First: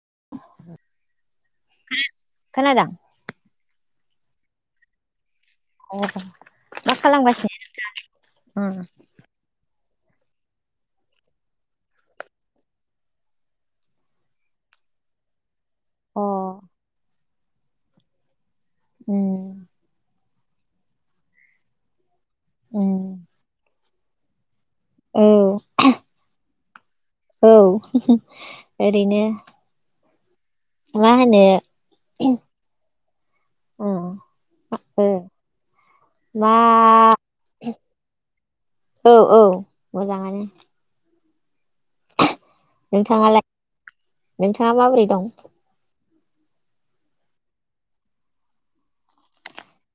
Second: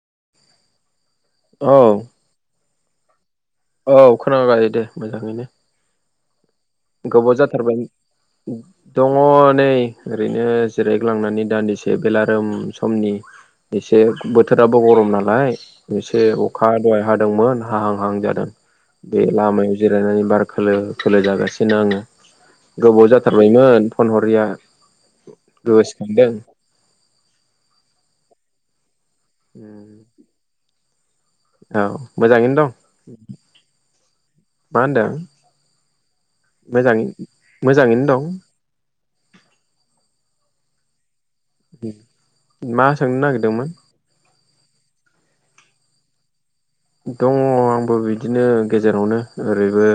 [inaudible] औ खोनादों औ खोनाबाय दे मोजाङैनो [inaudible] गोबाव खालामगासिनो? जाथारबाय दङ नै। ओरैनो जिरायग्लांनानै दान्दिसे बेलारोम समनि। एसे बोथोराबो गरम नालाय। एसे उम अखा दहाय हादोंमोन हाहां हाहां जादों बे उम लामायाव जिरायनानै बार। खोलो खोलो जागासिनो आङो गोबाव उम जाथारबायमोन फन हरिया। औ गोसोखांदों औ ओरैनो उम। मा होनो? मोजाङैनो दं मा होनदों मा मोजाङै मोजाङैनो दं औ औ मोजाङानो। मा सोंनो नागिरदोंमोन? दा माबोरै दं? दङ आंबो बिदिनो गेजेरावनो ओरैबो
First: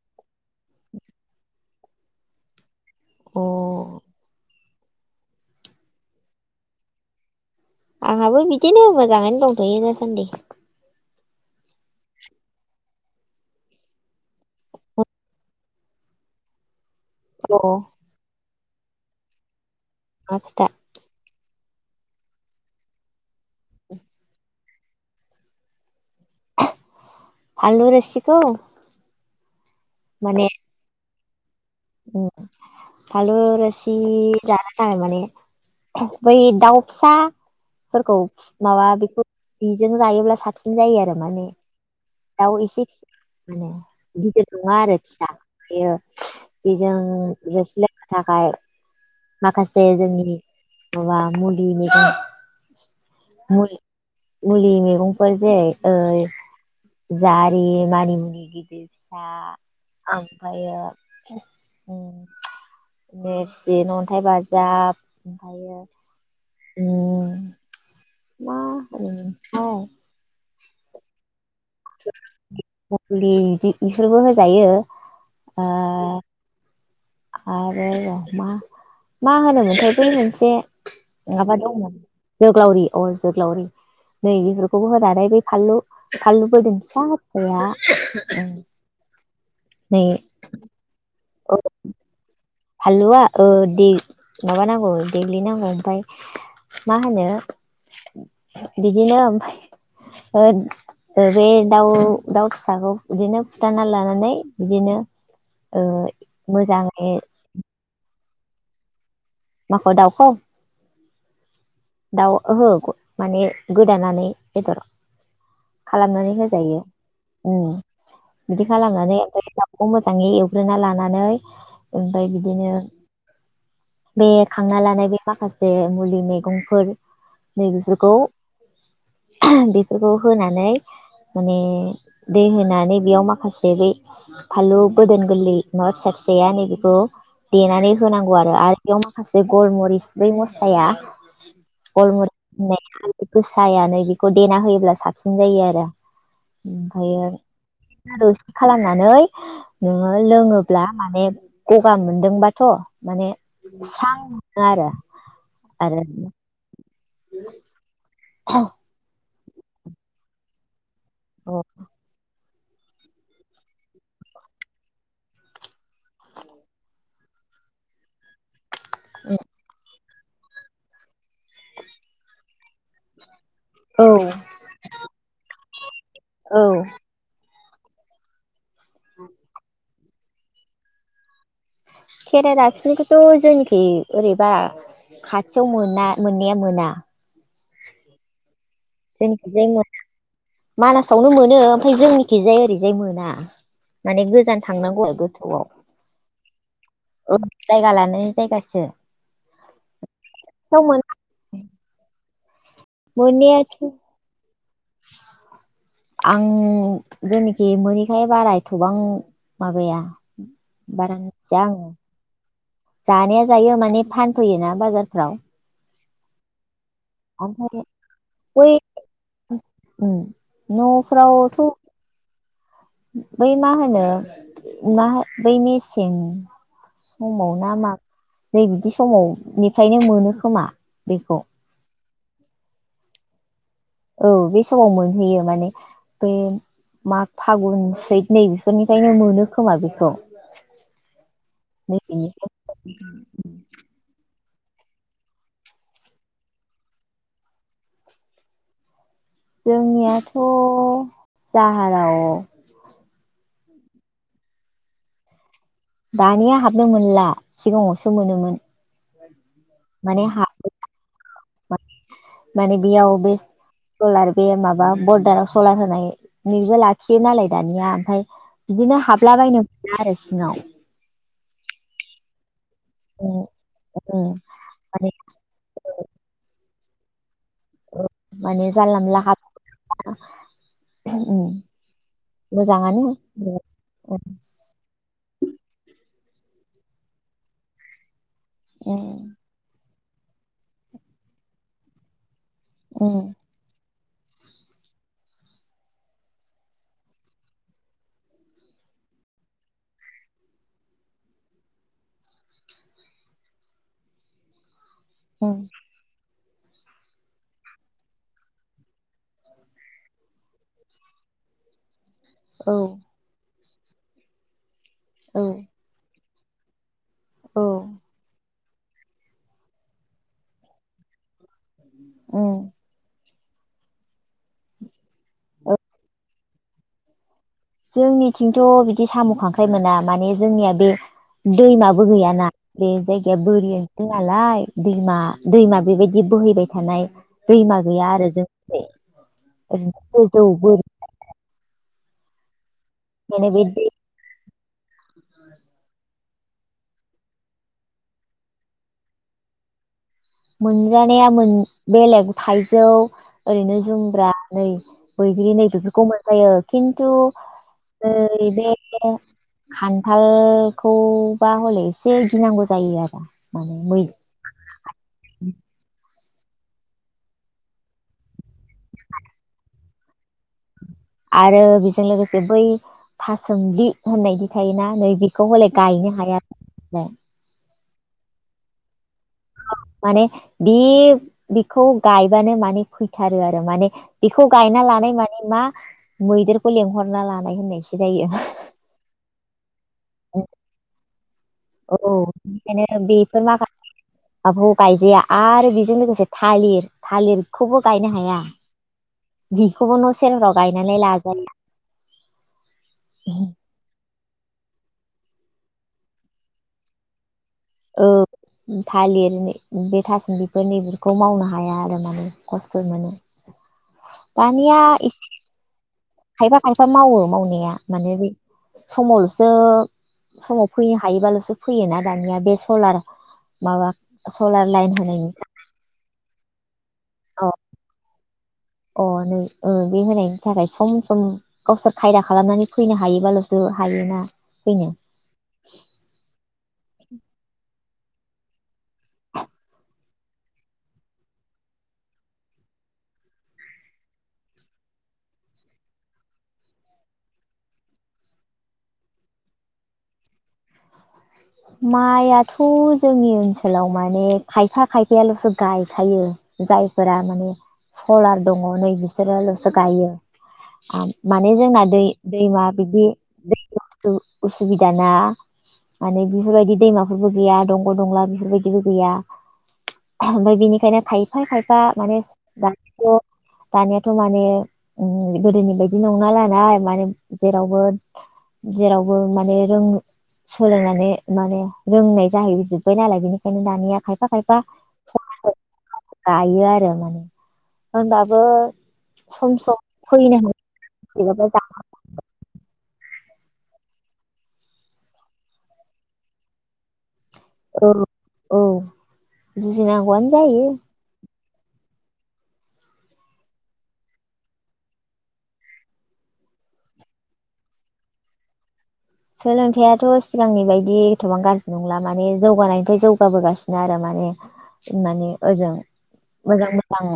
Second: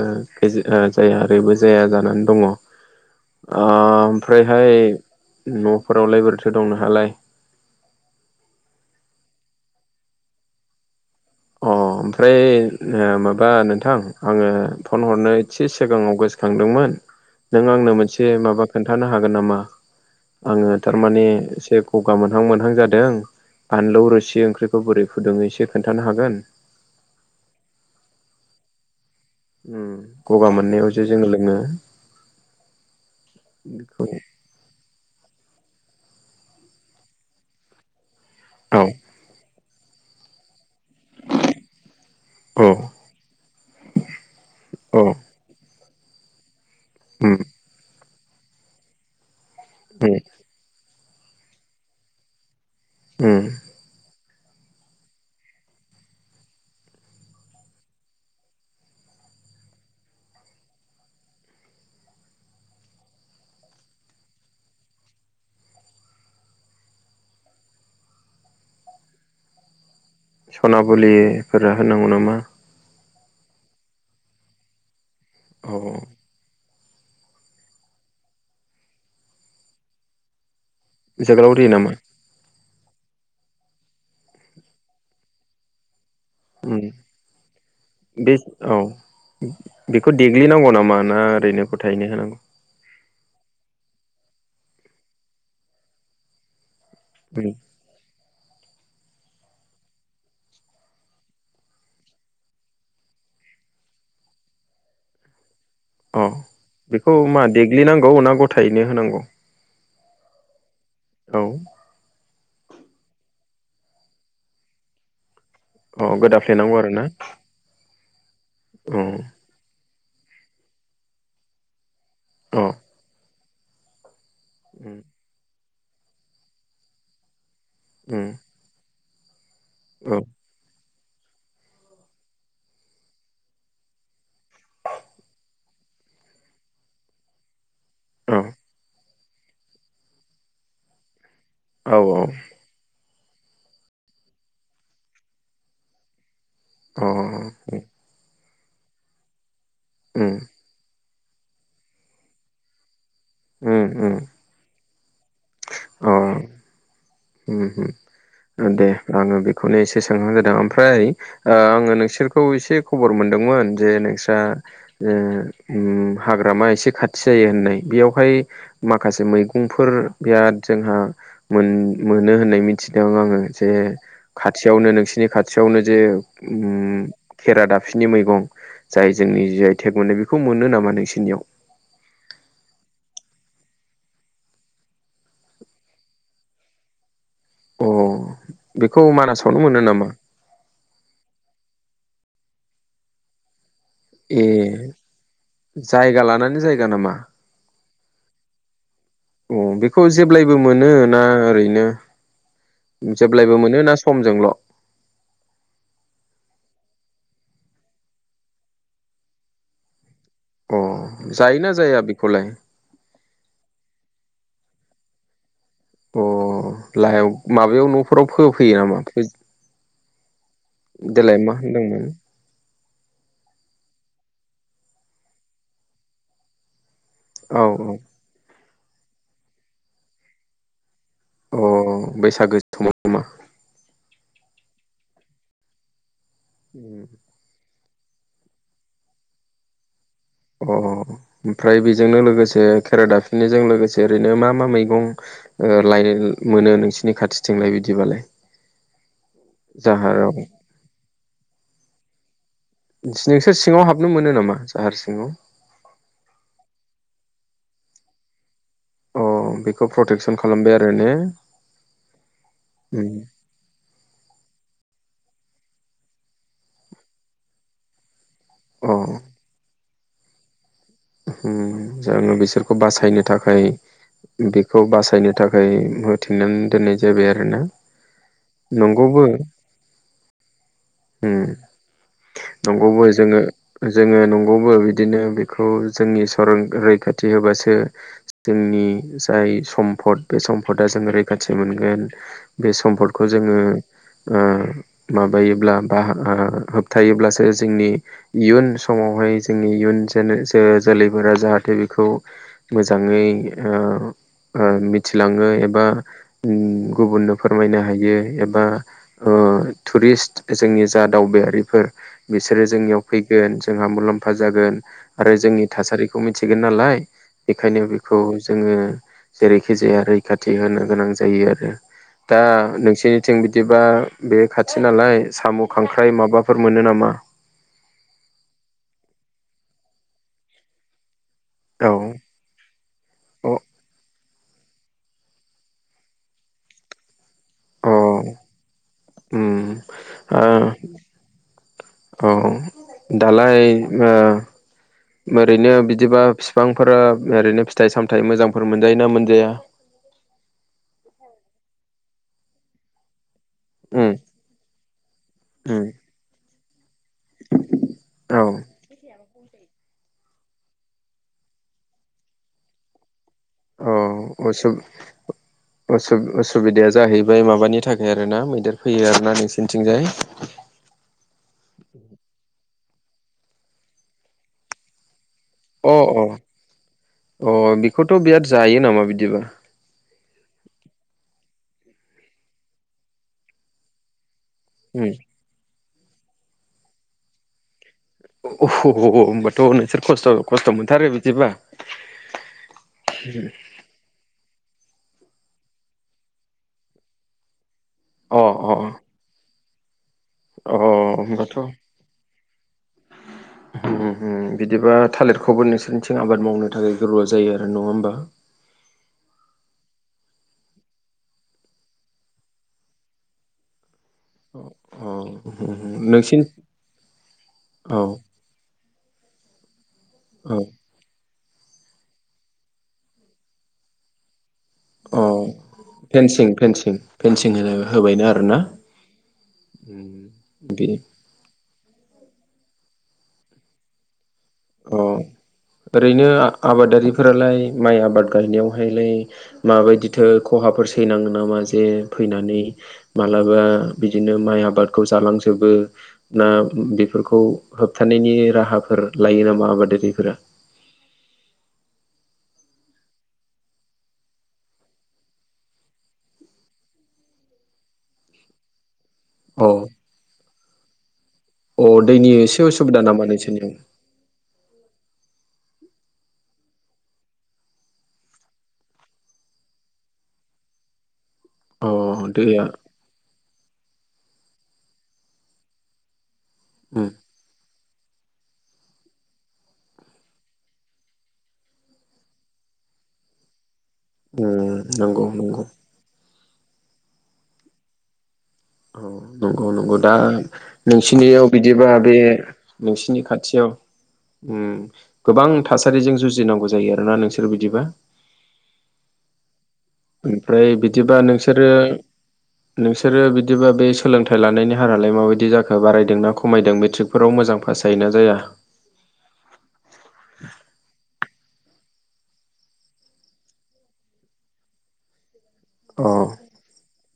ओ-जाया ओरैबो जाया। जानानै दङ। अ ओ-ओमफ्रायहाय न'फोरावलाय बोरैथो दं नोहालाय? आंहाबो बिदिनो मोजाङैनो दंथ'यो दासान्दि। अ ओमफ्राय ओ-माबा नोंथां आङो फन हरनो एसे सिगाङाव गोसो खांदोंमोन। अ नों आंनो मोनसे माबा खोन्थानो हागोन नामा मा खोथा आङो थारमाने। एसे गगा मोनहां मोनहां जादों बानलौ रोसि ओंख्रिखौ बोरै फुदुंडो एसे खोन्थानो हाग फानलु रोसिखौ? उम गगा मोननायाव जे जों लोङो। उ फानलु रोसि बेखौ जानो थाखाय माने। बै दाउ फिसाफोरखौ औ माबा बेखौ। बिजों जायोब्ला साबसिन जायो आरो माने। दाउ औ एसे माने गिदिर नङा आरो औ फिसा बेयो। बेजों उम रोसि लोंनो थाखाय माखासे उम जोंनि। माबा मुुलिनि [unintelligible] उम। मुलि मैगंफोर जाय ओ- जारि मानिमुनि गिदिर फिसा आमफ्रायो। उम। नेरसिं अन्थाइ बाजाब ओमफ्रायो। उम मा होनोमोन थाय? सना बुलिफोरा होनांगौ नामा? फुलि बिदि बेफोरबो होजायो औ ओ- आरो र' मा मा होनोमोनथाय' बै मोनसे। नङाबा जोगोलावरि दं ना। नामा जोग्लावरि अ जोग्लावरि नै बेफोरखौबो होनानै बै फानलु। फानलु उम बोददोन फिसा बे फिसाया उम। औ बेखौ देग्लिनांगौ नामा ना ओरैनो गथायनो होनांगौ? फाललुआ ओ दे माबा नांगौ देग्लि नांगौ ओमफाय मा होनो उम बिदिनो ओमफाय बे दाउ दाउ फिसाखौ बिदिनो फुथना लानानै बिदिनो ओ अ बेखौ मोजाङै मा देग्लिनांगौ ना गथायैनो होनांगौ माखौ दाउखौ औ दाउ माने गोदानानै बेदर अ खालामनानै गोदाफ्लेनांगौ होजायो आरो ना उम बिदि खालामनानै औ मोजाङै एवग्रोना लानानै ओमफाय अ बिदिनो बे खांना उम लानाय बे माखासे मुलि मैगंफोर नै बेफोरखौ उम बेफोरखौ औ होनानै माने दै होनानै बेयाव माखासे बै फालु बोदोन गोरलै नर्थ साइड फिसाया नै बेेखौ देनानै होनांगौ आरो आरो बेयाव माखासे गलमरिस बै मस्लाया औ गलमुरा होननाय आलै गोसायानो बेखौ देना होयोब्ला साबसिन जायो आरो औ अ उम ओमफ्रायो दौसे खालामनानै नोङो उम लोङोब्ला माने गगा मोनदोंबाथ' माने उम स्रां उम मोनो आरो आरो अ उम दे आङो बेखौनो एसे सोंहां जादों ओमफ्राय ओ औ आंङो नोंसोर खौ एसे खबर मोनदोंमोन जे नोंस्रा ओ उम हाग्रामा एसे खाथि जायो। होननाय बेयावहाय माखासे मैगंफोर बिराद जोंहा मोन मोनो होननाय मिथिदों आङो। जे खाथियावनो नोंसिनि खाथियावनो जे औ औ उम खेरा दाबफनि मैगं जाय जोंनि जाय टेग मोननाय बेखौ मोनो नामा नोंसिनियाव खेरा दाफिनिखौथ' जोंनोखि ओरैबा खाथियाव मोना मोननाया मोना अ बेखौ मानासावनो जोंनिखिजाय मोनो मोना नामा? मानासावनो मोनो ओमफ्राय जोंनिखिजाय ओरैजाय मोना माने ए गोजान थांनांगौ आरो गोथौआव जायगा लानानै जायगा नामा जायगा लाना जायगासो अ बेखौ जेब्लायबो थेव मोनो मोना ना ओरैनो जेब्लायबो मोननायाथ' मोनो ना समजोंल' आं जेनोखि मोनोैखाय बाराय एथबां माबाया अ बारा मिथिया जायोना आङो जाया बेखौलाय जानाया जायो माने फानफैयोना बाजारफ्राव अ लाहायाव ओमफ्राय माबायाव न'फोराव बै फोफैयो नामा? उम देलाय मा न'फ्रावथ' होनदोंमोन बै मा होनो मा बै मेसें समाव औ ना मा नै बिदि समावनिफायनो मोनो खोमा बेखौ अ बैसागो समाव नामा? औ बे समाव मोनहैयो माने बे माग फागुन नै बेफोरनिफ्रायनो मोनो खोमा बेखौ अ अ ओमफ्राय बेजोंनो नैबेनिफ्राय लोगोसे खेरा दाफिननायजों लोगोसे ओरैनो मा मा? मैगं ओ लायनाय मोनो नोंसिनि खाथिथिंलाय बिदिबालाय जाहाराव जोंनियाथ' जाहाराव नोंसोर सिंङाव हाबनो मोनो नामा जाहार सिंङाव दानिया हाबनो मोनला सिंगाङावसो मोनोमोन। अ बेखौ माने प्रटेकसन हा खालामबाय आरो ने माने बेयाव बे सलार बे माबा बरदार सलार होनायनिबो लाखियो नालाय दानिया, ओमफाय बिदिनो अ हाबलाबायनो ना आरो सिङाव। होम जानो बिसोर खौ बासायनो उम थाखाय उम बेखौ माने बासायनो थाखाय होथिनानै दोननाय जाबाय आ रोना माने जानला मोनला नंगौबो। हाब उम [inaudible] मोजाङानो नंगौबो जोङो जोङो नंगौबो बिदिनो बेखो जोंनि सरन रैखाथि होबासो जोंनि उम जाय सम म्पद बे सम्पदा जों रैखाथि मोनगोन। बे उम सम्फदखौ जोङो ओ माबायोब्ला बा ओ होबथायोब्लासो जोंनि इयुन समावहाय जोंनि इयुन जेनेरे जोलैफोरा जाहाथे बेखौ मोजाङै ओ ओ मि थिलाङो उम एबा [inaudible] गुबुननो फोरमायनो हायो एबा ओ टुरिस्ट जोंनि जा दावबायारिफोर बिसोरो औ जोंनियाव फैगोन, जोंहा मुलाम्फा जागोन आरो औ जोंनि थासारिखौ मिथिगोन नालाय। औ बेखायनो बेखौ जोङो जेरैखि जाया रैखाथि होनो गोनां जायो आ रो। दा उम नोंसिनिथिं बिदिबा बे खाथि नालाय साम' औ खांख्राइ माबा फोर मोनो नामा? जोंनिथिंथ' बिदि साम' खांख्राइ मोना माने जोंनिया बे दैमाबो औ गैयाना बे जायगाया अ बोरि [unintelligible] नालाय दैमा दैमा बेबायदि बोहैबाय थानाय दैमा औ गैया आरो जों उम ओरैनो ओ गोजौ बोरि। औ दालाय बे दै ओ ओरैनो बिदिबा फिफांफोरा ओरैनो फिथाइ सामथाइ मोजांफोर मोनजायोना मोनजाया? मोनजानाया मोन बेलेग थाइजौ‌ ओरैनो उम जुमब्रा नै बैग्रि नै उम बेफोरखौ मोनजायो। खिन्थु औ नै बे खान्थालखौबा हले एसे गिनांगौ जायो आरो। माने औ मै असुब। [inaudible] उसुबिदाया जाहैबाय माबानि थाखाय आरो ना मैदेर फैयो आरोना नोंसिनिथिंजाय। आरो बेजों लोगोसे बै थासोमलि होननायदि थायोना नै बेखौ हले अ गायनो हाया [unintelligible] खौथ' बिराद जायो नामा बिदिबा? माने बे बेखौ गायबानो माने फैथारो आरो माने बेखौ गायना अ लानाय माने मा मैदेरखौ लेंहरना लानाय होननायसो। जायो अह ह होमबाथ' नोंसोर खस्थ' खस्थ' मोनथारो बि औ ओंखायनो बेफोर माखासे [unintelligible] गायजाया आरो बेजों लोगोसे थालिर थालिरखौबो अह अह। बिखौबो न' सेरफोराव गायनानै लाजायो। होम होम बिदिबा थालिरखौबो नोंसोरनिथिं आबाद मावनो थाखाय गोरबा जायो आरो। नङा औ होमबा थालिरनि बे थासोमलिफोर नैफोरखौ मावनो हाया आरो माने खस्थ' मोनो। दानिया अ एसे नोंसिन खायफा खायफा मावो मावनाया औ माने बे समावल'सो औ समाव फैनो हायोबाल'सो फैयोना दानिया बे सलार माबा सलार लाइन अ होनायनि फेनसिं फेनसिं फेनसिं हो [unintelligible] होबायनो आरो ना? अह नै ओ बे होनायनि थाखाय बे सम सम गावसोर खायदा खालामनानै फैनो हायोबाल'सो हायोना। फैनो अ ओरैनो आबादारिफोरालाय माइ आबाद गायनायावहायलाय माबायदिथो खहाफोर सैनांओ नामा? जे फैनानै मालाबा बिदिनो माइ आबादखौ जालांजोबो ना बेफोरखौ होबथानायनि राहाफोर लायो नामा आबादारिफोरा? माइआथ' जोंनि ओनसोलाव माने खायफा खायफायाल'सो गायखायो जायफोरा माने सलार दङ' नै अ बिसोरल'सो गायो माने जोंना अ दै दैनि एसे दैमा उसुबिदा बिदि नामा दै नोंसोरनियाव बुस्थु सुबिदा ना माने बेफोरबायदि दैमाफोरबो गैया दंग दंला बेफोरबायदिबो गैया ओमफाय बिनिखायनो खायफा खाय दा अ माने दैया [unintelligible] दानियाथ' माने गोदोनि बायदि नङा नालाय नाय माने उम जेरावबो जेरावबो माने रों सोलोंनानै माने रोंनाय जाहैजोबबाय नालाय बेनिखायनो दानिया खायफा ओ खायफा नंगौ नंगौ गायो आरो माने होनबा औ नंगौ नंगौ दा फैनो नोंसिनियाव हानाय बिदिबा बे नोंसिनि खाथियाव ओम गोबां थासारिजों जुजिनांगौ जायो आरोना नोंसोर सोर बिदिबा। औ औ जुजिनांगौआनो जायो ओमफ्राय बिदिबा नोंसोरो नोंसोरो बिदिबा बे सोलोंथाइ लानायनि हारालाय माबायदि जाखो बारायदोंना खमायदों मेट्रिकफोराव मो मोजां फास जायोना जाया? सोलोंथाइयाथ' सिगांनि बायदि इसेबां गाज्रि नंला माने जौगानायनिफ्राय जौगाबोगासिनो आरो माने ओ माने ओजों अ मोजां मोजां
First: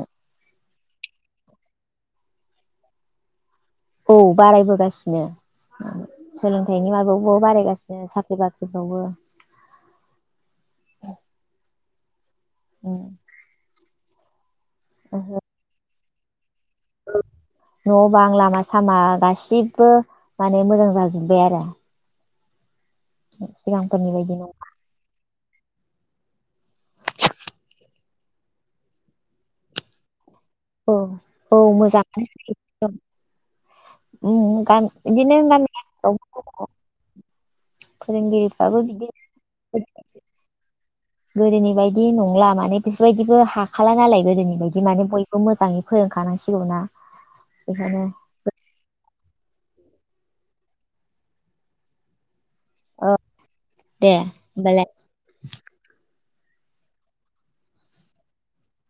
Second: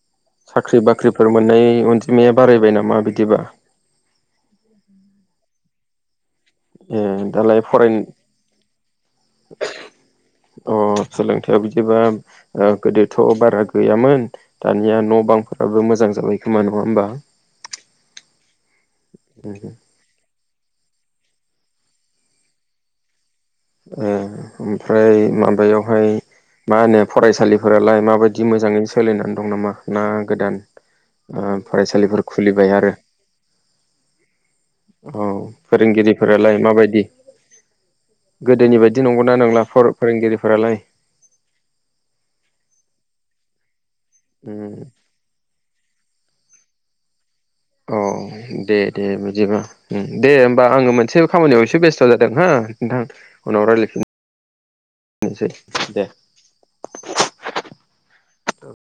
साख्रि बाख्रिफोर मोननाय अनजिमाया बारायबाय नामा बिदिबा? औ बारायबोगासिनो सोलोंथाइनि ए माबायाव बो दालाय फराय बारायगासिनो साख्रि बाख्रिफ्रावबो अ सोलोंथाइया बि दिबा ओ गोदोथ' बारा गैयामोन दानिया न' बांफोराबो मोजां जाबाय खोमा नङा होमबा? न' बां लामा सामा ओ गासिबो माने मोजां जाजोबबाय आरो ए सिगांफोरनि बायदि नङा ओमफ्राय मा बैयावहाय मा होनो फरायसालिफोरालाय माबायदि मोजाङै सोलिनानै दं नामा ना गोदान औ औ ओ मोजां फरायसालिफोर खुलिबाय आरो? बिदिनो गामि औ गामिफ्राव फोरोंगिरिफोरालाय माबायदि? गोदोनि फोरोंगिरिफ्राबो बायदि बिद नंगौना नंला फोरोंगिरिफोरालाय गोदोनि बायदि नंला माने बेफोरबायदिबो खाला नालाय गोदोनि बायदि माने बयबो मोजाङै फोरोंखानांसिगौना औ दे दे दिबा उम दे होमबा आङो मोनसे खामानियाव एसे बेस्थ' जादों हो नोंथां औ उनाव रायलाय दे होमबालाय फिन सै दे [unintelligible]